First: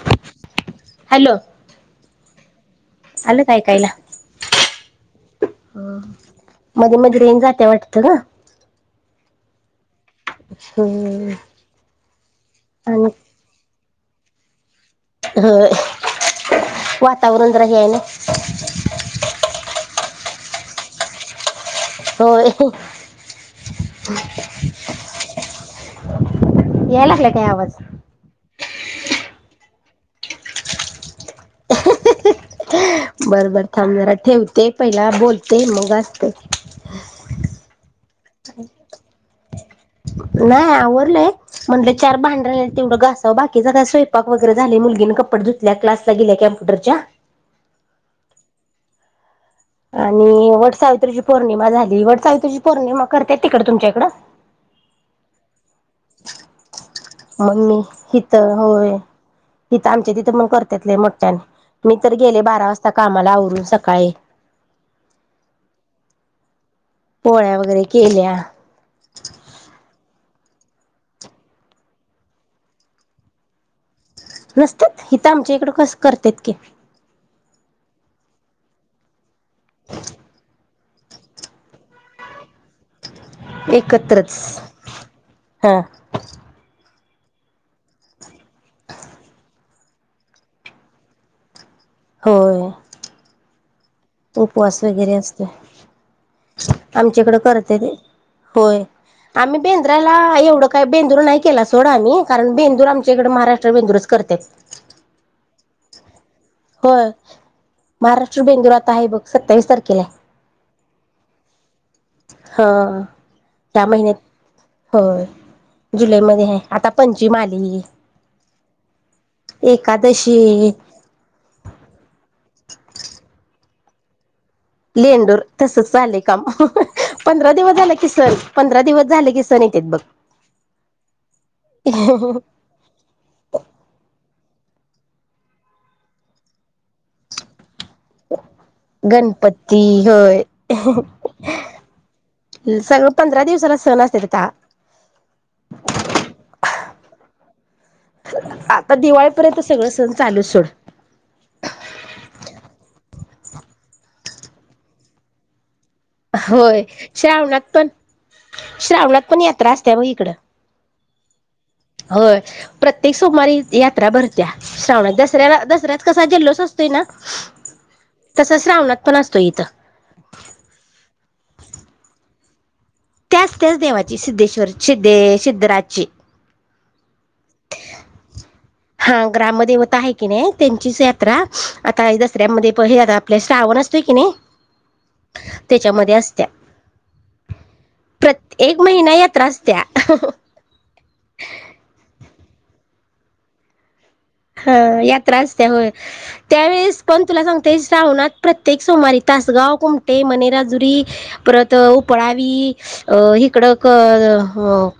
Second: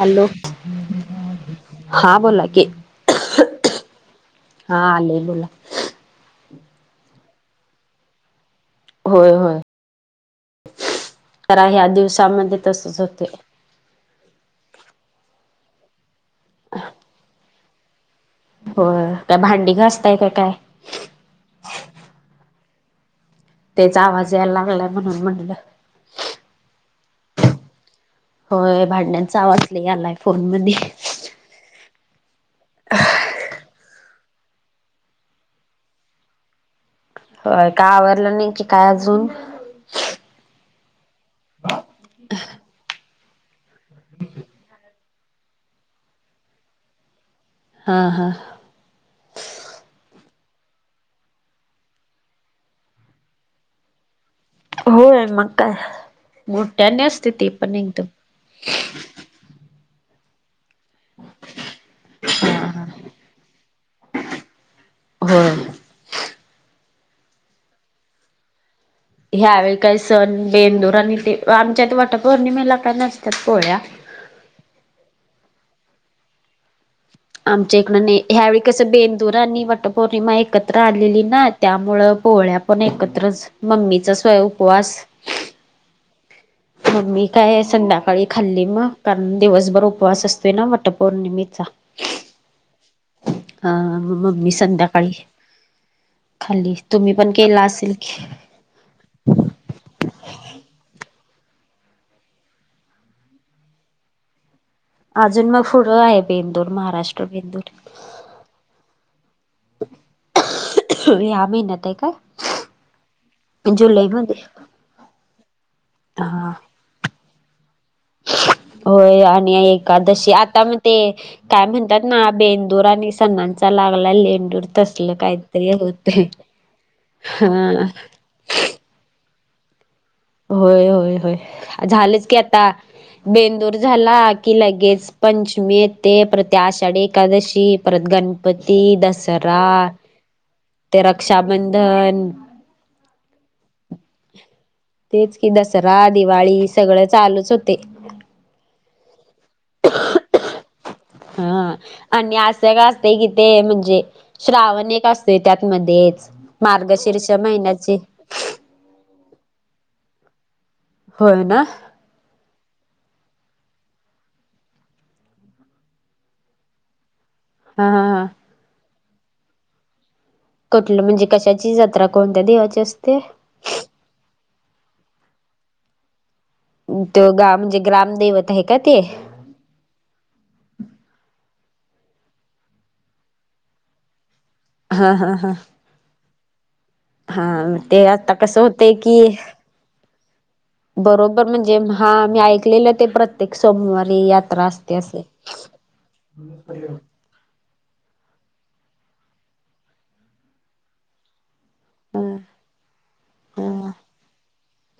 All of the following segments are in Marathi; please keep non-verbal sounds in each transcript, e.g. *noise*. हॅलो हॅलो हा बोला क आलं काय कायला आले बोला हो मध्ये मध्ये रेन जाते वाटत का होय होय हम्म करा ह्या दिवसांमध्ये तसच होते ह वातावरणच हे आहे ना हो काय भांडी घ असतय काय काय होय त्याचा आवाज यायला लागलाय म्हणून म्हणलं याय लागला काय आवाज होय भांडण्यांचा आवाजलं यालाय फोन मध्ये बरं बर समजरा ठेवते पहिला बोलते मग असते होय काय आवडलं नाही कि काय अजून म्ह चार भांडवं घा बाकीच स्वयक वरे झाले मुल पधुतल्या क्लासला गेल्या कॅम्प्युटरच्या हा हा आणि वट सावित्रीची पौर्णिमा झाली वटसावित्रीची पौर्णिमा करते तिकड तुमच्या इकडं होय मग काय मोठ्यानी असते ते मग पण मी एकदम हिथं होय तिथं आमच्या तिथं मग करततेेतले मगच्या मी तर गेले बारा वाजता कामाला आवरून सका काय? हम. पोळ्या वगैरे केल्या. ह्यावेळी काही सण बेंदूर आणि ते आमच्यात वटपौर्णिमेला काय नसतात पोळ्या नसतात हिथ आमच्या इकड कस करतत की आमच्या इकडं ह्यावेळी कसं बेंदूर आणि वटपौर्णिमा एकत आलेली ना त्यामुळे पोहळ्या पण एकत्रच मम्मीचा एकत्रच स्वय उपवास हा मग मी काय संध्याकाळी खाल्ली मग कारण दिवसभर उपवास असतोय ना वटपौर्णिमेचा होय हा मग मम्मी उपवास संध्याकाळी वगैरे असत. खाल्ली तुम्ही पण आमच्याकडं केला करते ते असेल की होय. आम्ही बेंद्राला एवढं काही बेंद्रू नाही. केला सोडा आम्ही कारण बेंदूरमच्या इकडे महाराष्ट्र भेंदूरच करत. अजून मग पुढं आहे. बेंदूर होय महाराष्ट्र बेंदूर महाराष्ट्र बेंदूर आता आहे बघ सत्तावीस तारखेला आहे ह महिन्यात आहे काय? त्या जुलैमध्ये महिन्यात हो जुलैमध्ये हा आहे आता पंचम आली. होय आणि एकादशी आता मग ते काय म्हणतात ना बेन दूरानी स नंचालगलालेड लेंडूर तसच चाले काम पंधरा दिवस हा झालं किसन पंधरा दिवस झाले किसन सण येत बघ. होय होय होय झालंच की आता बेंदूर झाला. की लगेच पंचमी येते प्रत आषाढी एकादशी परत गणपती दसरा गणपती होय ते रक्षाबंधन सगळं पंधरा दिवसाला सण असते ते तेच कि दसरा दिवाळी सगळं चालूच होत. आता दिवाळीपर्यंत सगळ सण चालू सोड. हा आणि असं का असते कि ते म्हणजे श्रावण का असत त्यात. मध्येच होय मार्गशीर्ष श्रावणात पण महिन्याची श्रावणात पण येत. त्रासत मग इकड होय ना होय. प्रत्येक सोमवारी यात्रा भरत्या श्रावणात दसऱ्याला दसऱ्यात कसा जल्लोच असतोय ना. हा हा हा तसच रावणात पण असतो इथं. कुठलं म्हणजे कशाची जत्रा कोणत्या देवाची असते. त्याच त्याच देवाची सिद्धेश्वर सिद्धे सिद्धराजची हो. हा ग्रामदेवता आहे की नाही त्यांचीच यात्रा आता दसऱ्यामध्ये पहिले आता आपल्या श्रावण असतोय की नाही. हा हा हा. हा ते आता प्रत कसं एकक होतंय महिना की यात असस्ते बरोबर म्हणजे हा मी ऐकलेलं ते प्रत्येक सोमवार हा यात्रा असत होय त्यावेळेस पण तुला सांगते. सावणात प्रत्येक सोमवारी तासगाव कुमटे मणेराजुरी परत उपळावी अ हिकडं हा कर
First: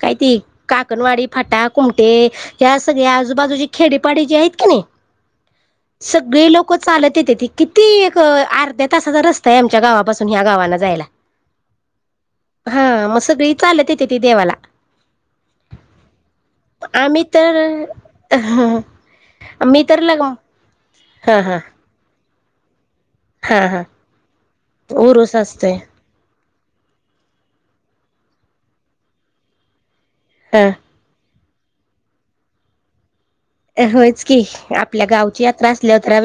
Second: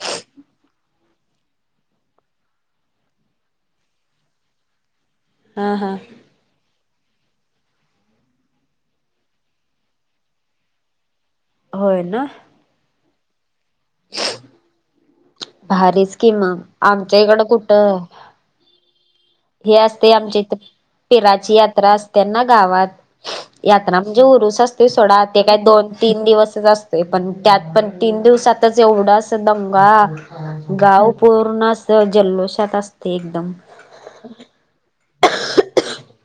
कायती का? अकणवाडी फाटा कुमटे या सगळ्या आजूबाजूची खेडेपाडी जी आहेत की नाही. हा हा सगळे लोक. क चालत येते त किती एक अर्ध्या तासाचा रस्ता आहे आमच्या गावापासून ह्या गावाना जायला. होय ना. चाल तथे त देवाला भारीच कि मग आमच्या आम्ही इकडं तर कुठं हे मी तर असते लग आमच्या इथ हा पिराची हा यात्रा असतेना गावात हा हा यात्रा म्हणजे उरूस असते सोडा उरूस ते काय असतोय दोन तीन दिवस अस पण त्यात पण तीन दिवसातच एवढं अस हा दमंगा गाव पूर्ण अस जल्लोषात असते एकदम होयच आपल्या गावची यात्रा असल्या तरे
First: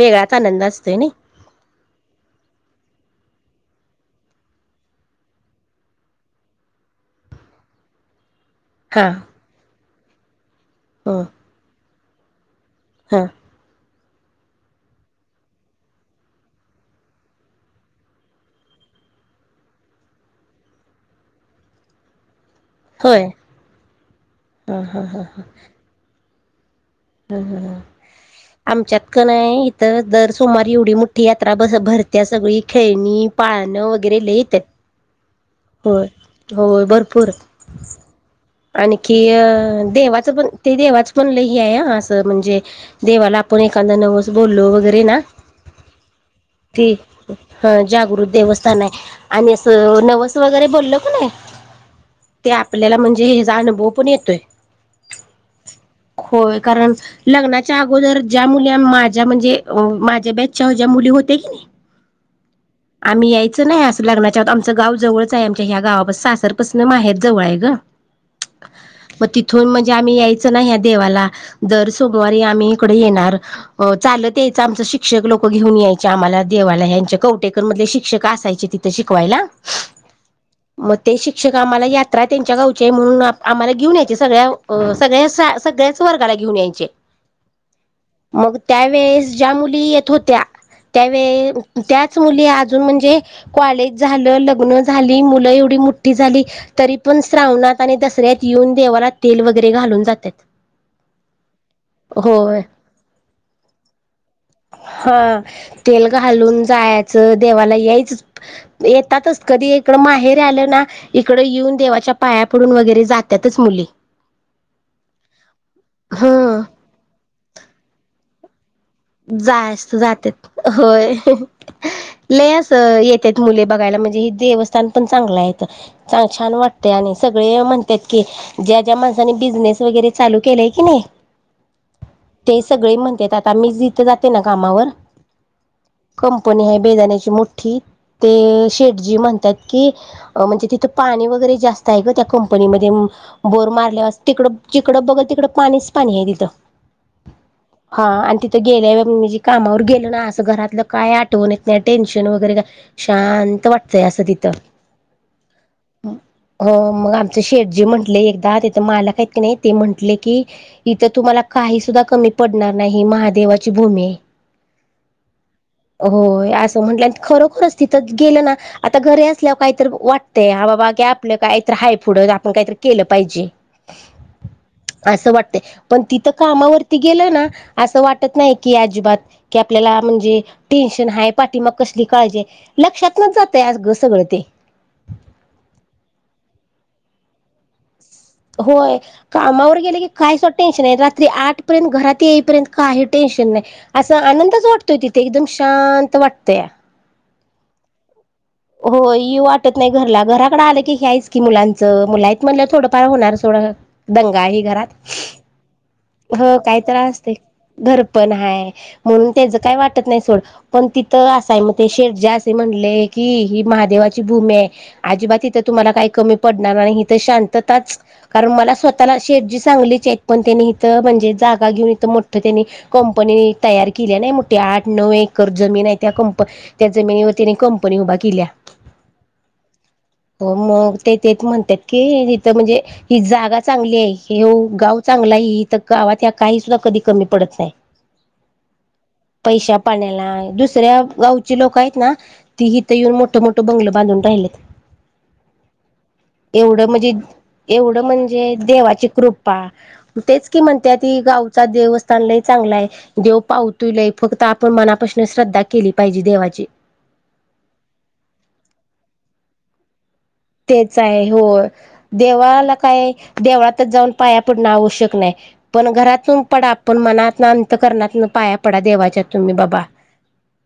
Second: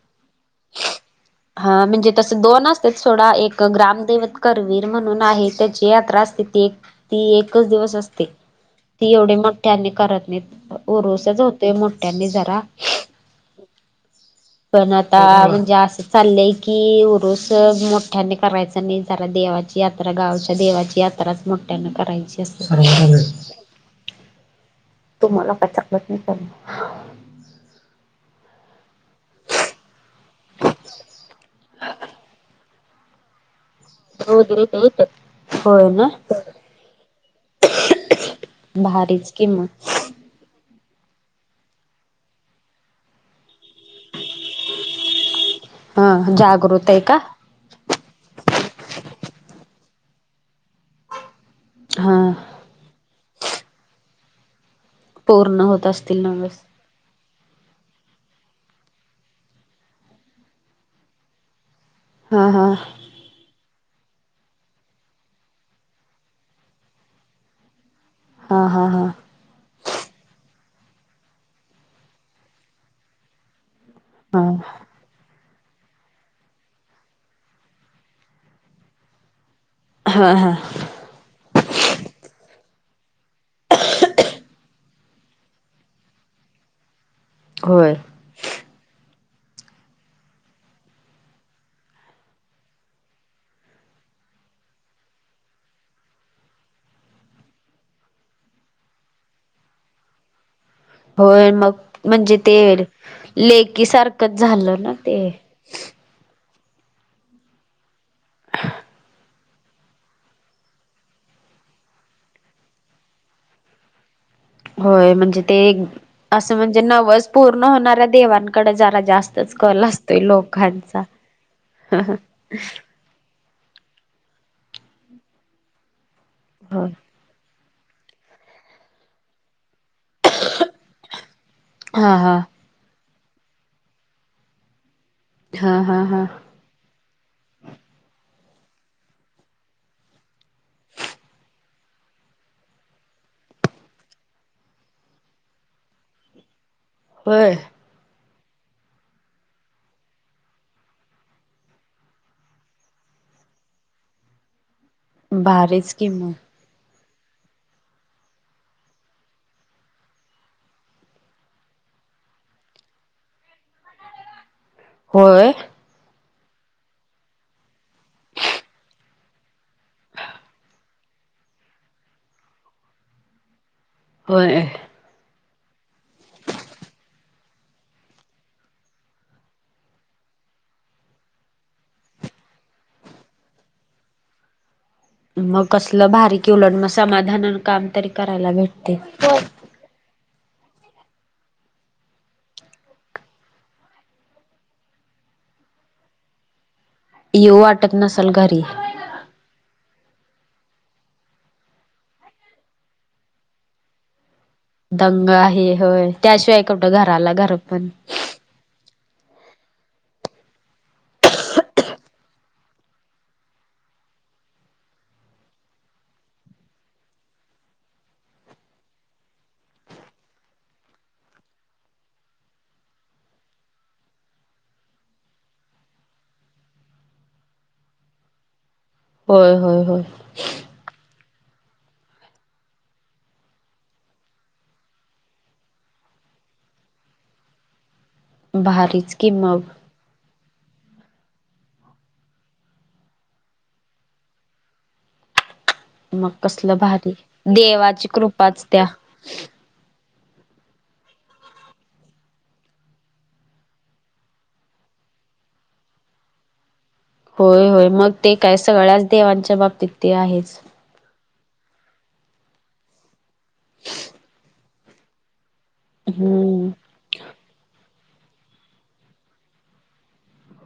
हा म्हणजे तस दोन असते थोडा एक ग्रामदवत करवीर म्हणून आहे त्याची यात्रा असते ती ती एकच दिवस असते हा ती एवढी मोठठ्यांनी करत नाही ह उरुसच होतोय मोठठ्यांनी जरा हा पण आता म्हणजे असं चाललंय की उरुस मोठ्यानी करायच नाही जरा देवाची यात्रा गावच्या देवाची यात्रा मोठ्या करायची होय ह ह ह तुम्हाला काही कट नाही आमच्यात कणय इथं दर सुमार एवढी मोठी यात्रा भरत्या सगळी खेळणी पाळणं वगैरे लिहित का? होय होय भरपूर आणखी भारीच अ कि मग देवाचं पण ते देवाच पण ल आहे असं म्हणजे देवाला आप कदा नवस ग लो वगैरे ना हा जागृत आहे का? हा जागृत देवस्थान आहे आणि असं नवस वगैरे बोलल क नाही हा ते आपल्याला म्हणजे हचा अनुभव पण येतोय पूर्ण होत असतील होय नवस कारण लग्नाच्या अगोदर ज्या मुली माझ्या म्हणजे माझ्या ब्याचच्या ज्या मुली होते की नाही हा हा आम्ही यायचं नाही अस लग्नानच्या आ आमच गाव जवळच आहे आमच्या्या गावापस सासरपसूनं माहेर जवळ आहे ग हा हा हा मग तिथून म्हणजे आम्ही यायच नाही या देवाला दर सोमवारी आम्ही इकडे येणार चालत हा यायच आमच शिक्षक लोक घेऊन यायचे आम्हाला देवाला यांच्या कवटेकर मधले शिक्षक असायचे तिथं शिकवायला हा हा मग ते शिक्षक आम्हाला यात्रा त्यांच्या गावची म्हणून आम्हाला घेऊन यायचे सगळ्या सगळ्या सगळ्याच वर्गाला घेऊन यायचे होय मग त्यावेेळेस ज्या मुली येत होत्या त्यावे त्याच मुली अजून म्हणजे कॉलेज झालं लग्न झाली मुलं एवढ ठी झाली तरी पण श्रावणात आणि दसऱ्यात येऊन देवाला तेल वगैरे घालून जातात होय मग म्हणजे ते होय लेकी सारखंच झालं ना ते हा तेल घालून जायचं देवाला याच येतातच कधी इकडं माहेर आलं ना इकडं येऊन देवाच्या पाया पडून वगैरे जातातच मुली होय म्हणजे ते असं ह म्हणजे नवस पूर्ण होणारऱ देवां जास्त जात लोकांचा. होय लस येत त्यात मुले बघायला म्हणजे हेि देवस्थान पण चांगलं आहे चां छान होय. वाटतंय आणि सगळे म्हण ज्या ज्या माणसानी बिझनेस वरे चालू केय की नाही हा हा ते सगळे म्हणत आता म ते जाते ना कामावर हा हा हा कंपनी ह बेजण्याची मो्ठी ते शेटजी म्हणतात की म्हणजे तिथं पाणी वगैरे जास्त आहे ग त्या कंपनीमध्ये बोर मारल्यावर तिकडं तिकडं बघत तिकडं पाणीच पाणी हे तिथं होय हा आणि गेल्या म्हणजे कामावर गेलो ना असं घरातलं काय आठवण येत नाही टेन्शन वगैरे शांत वाटतंय असं तिथं भारीच किम हो मग आम शेडजी म्हंटले एकदा तथ मालक आहेत की नाही ते म्हटले की इथ तुम्हाला काही सु कमी पडणार नाही महादेवाची भूमी आहे होय होय असं म्हंट खरोखरच तिथंच गेलं ना आता घरी असल्यावर काहीत वाटतंय ह बाबा आपलं काहीत हाय फुड आपण काहीतरी केलं पाहिजे. होय. असं वाटतंय पण तिथ कामावरती गेलं ना असं वाट नाही की अजिबात की आपल्याला म्हणजे टेन्शन हाय पाठी मग कली काळजी लक्षात जातय आज घ सगळ ते मग कसलं भारी की उलट मग समाधान काम तरी करायला होय भेटते. कामावर गेले की, काही स टेन्शन आहे रात्री आठ पर्यंत घरात येईपर्यंत काही टेन्शन नाही असा आनंदच वाटतोय तिथ ते एकदम शांत वाटत या, येऊ वाटत नस हो येऊ वाटत नाही घरला घराकडे आलं की हे्यायच की मुलांच मुला म्हणलं थोडंफार होणार सोडं ा घरात दंग आहे होय ह त्याशिवाय काही कुठं त्र असते घराला घर पण ह *inaudible* म्हणून त्याचं काही वाटत नाही सोड पण तिथं असाय मग ते शेडजा असे म्हणले. कि ही महादेवाची भूमी आहे अजिबात तिथे तुम्हाला काही कमी पडणार नाही हि तर शांतताच कारण मला स्वतःला शेड जी सांगलीचे आहेत पण त्यानी इथं म्हणजे जागा घेऊन इथ मोठं त्यानी तर के आठ न ए ज क जवर *inaudible* आपणी उभा केल्या होय होय. मग ते म्हणतात की तिथं म्हणजे ही जागा चांगली आहे हे गाव चांगला आहे ही इथं गावात त्या काही सुद्धा कधी कमी पडत नाही भारीच कि मग पैशा पाण्याला दुसऱ दुसऱ्या गावची लोक आहेत ना, ती इथं येऊन मोठं मोठं बंगलं बांधून राहिलेत मग कसलं एवढं म्हणजे भारी एवढं देवाची म्हणजे कृपाच त्या देवाची कृपा तेच की म्हणते की गावचा देवस्थान लय चांगला आहे देव पावत लय फक्त आपण मनाप श्रद्धा केली पाहिजे देवाची होय होय मग ते काय सगळ्याच देवांच्या बाबतीत ते आहेच. तेच आहे हो देवाला काय देवळातच जाऊन पाया पडणं आवश्यक नाही. पण घरातून हम्म पडा पण मनात ना अंतकरनातून पाया पडा देवाच्या तुम्ही बाबा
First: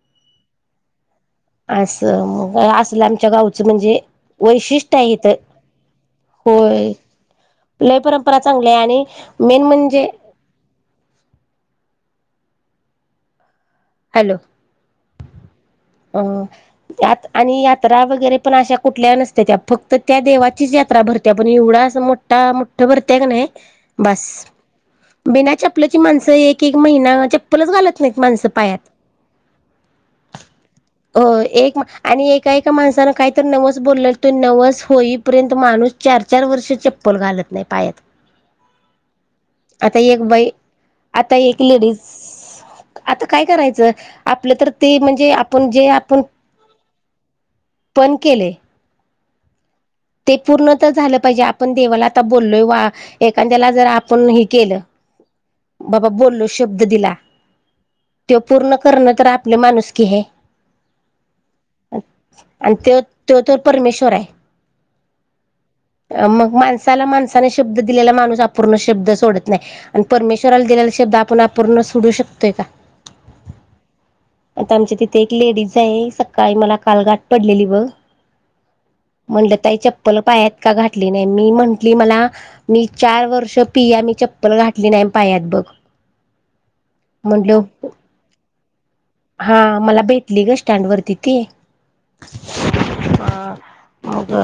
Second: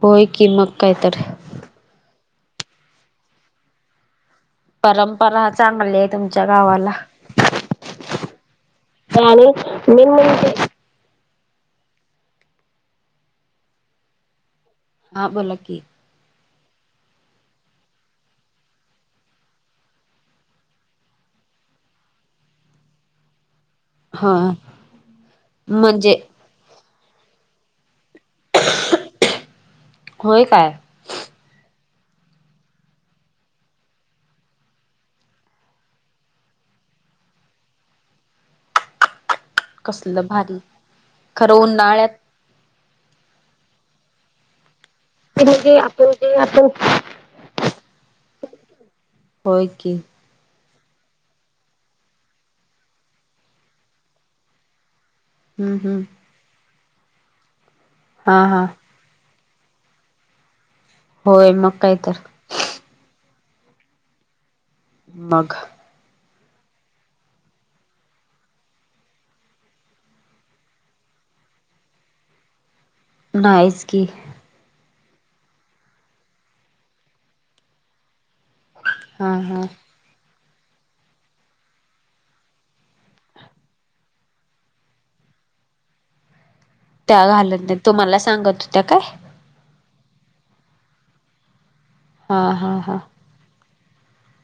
होय कि मग काय तर. असल आमच्या गावच म्हणजे वैशिष्ट्य आहे तर परंपरा चांगली आहे तुमच्या होय. गावाला. आपलय परंपरा चांगली आहे आणि मेन म्हणजे. हॅलो. हा बोला की. अ आणि यात्रा वगैरे पण अशा कुठल्या नसत त्या फक्त त्या देवाचीच यात्रा भरते. पण एवढा अस मोठा मोठ भरतेय का नाही. बस हा बिना चप्पल्याची म्हणजे माणसं एक एक महिना चप्पलच घालत नाही माण होय काय हो एक म आणि एका एका माणसानं काहीत नवस बोलले तो नवस होईपर्यंत माणूस चार चार वर्षाच्या चप्पल घालत नाही पायात. आता एक कसलं बाई भारी आता खरं एक लेडीज उन्हाळ्यात आता काय करायचं आपलं तर ते म्हणजे आपण जे आपण उ बण केले. *inaudible* होय. की ते पूर्ण झालं पाहिजे आपण देवाला आता बोललोय वा एखाद्याला जर आपण हे केलं. हम्म हम्म बाबा बोललो शब्द दिला त्यो हा हा पूर्ण करण तर माणुसकी आहे. होय मग काय तर. त तर परमेश्वर आहे. मग. मग माणसाला माणसाने शब्द दिलेला माणूस अपूर्ण शब्द सोडत नाही आणि परमेश्वराला दिलेला शब्द. आपण अूर्ण सोडू शकतोय का. नाइचकी. आता आमच्या तिथे एक लेडीज आहे सकाळी मला कालगाठ पडलेली ब. हा हा म्हंलताई चप्पल पायात. का घातली नाही मी म्हंटली मला मी चार वर्ष पिया मी चप्पल घाठली नाही पायात बघ. त्या घालत म्हटल नाही तुम्हाला सांगत होत्या काय हा मला भेट. ललीग स्टँड वरतीि ते. हा हा हा. म का.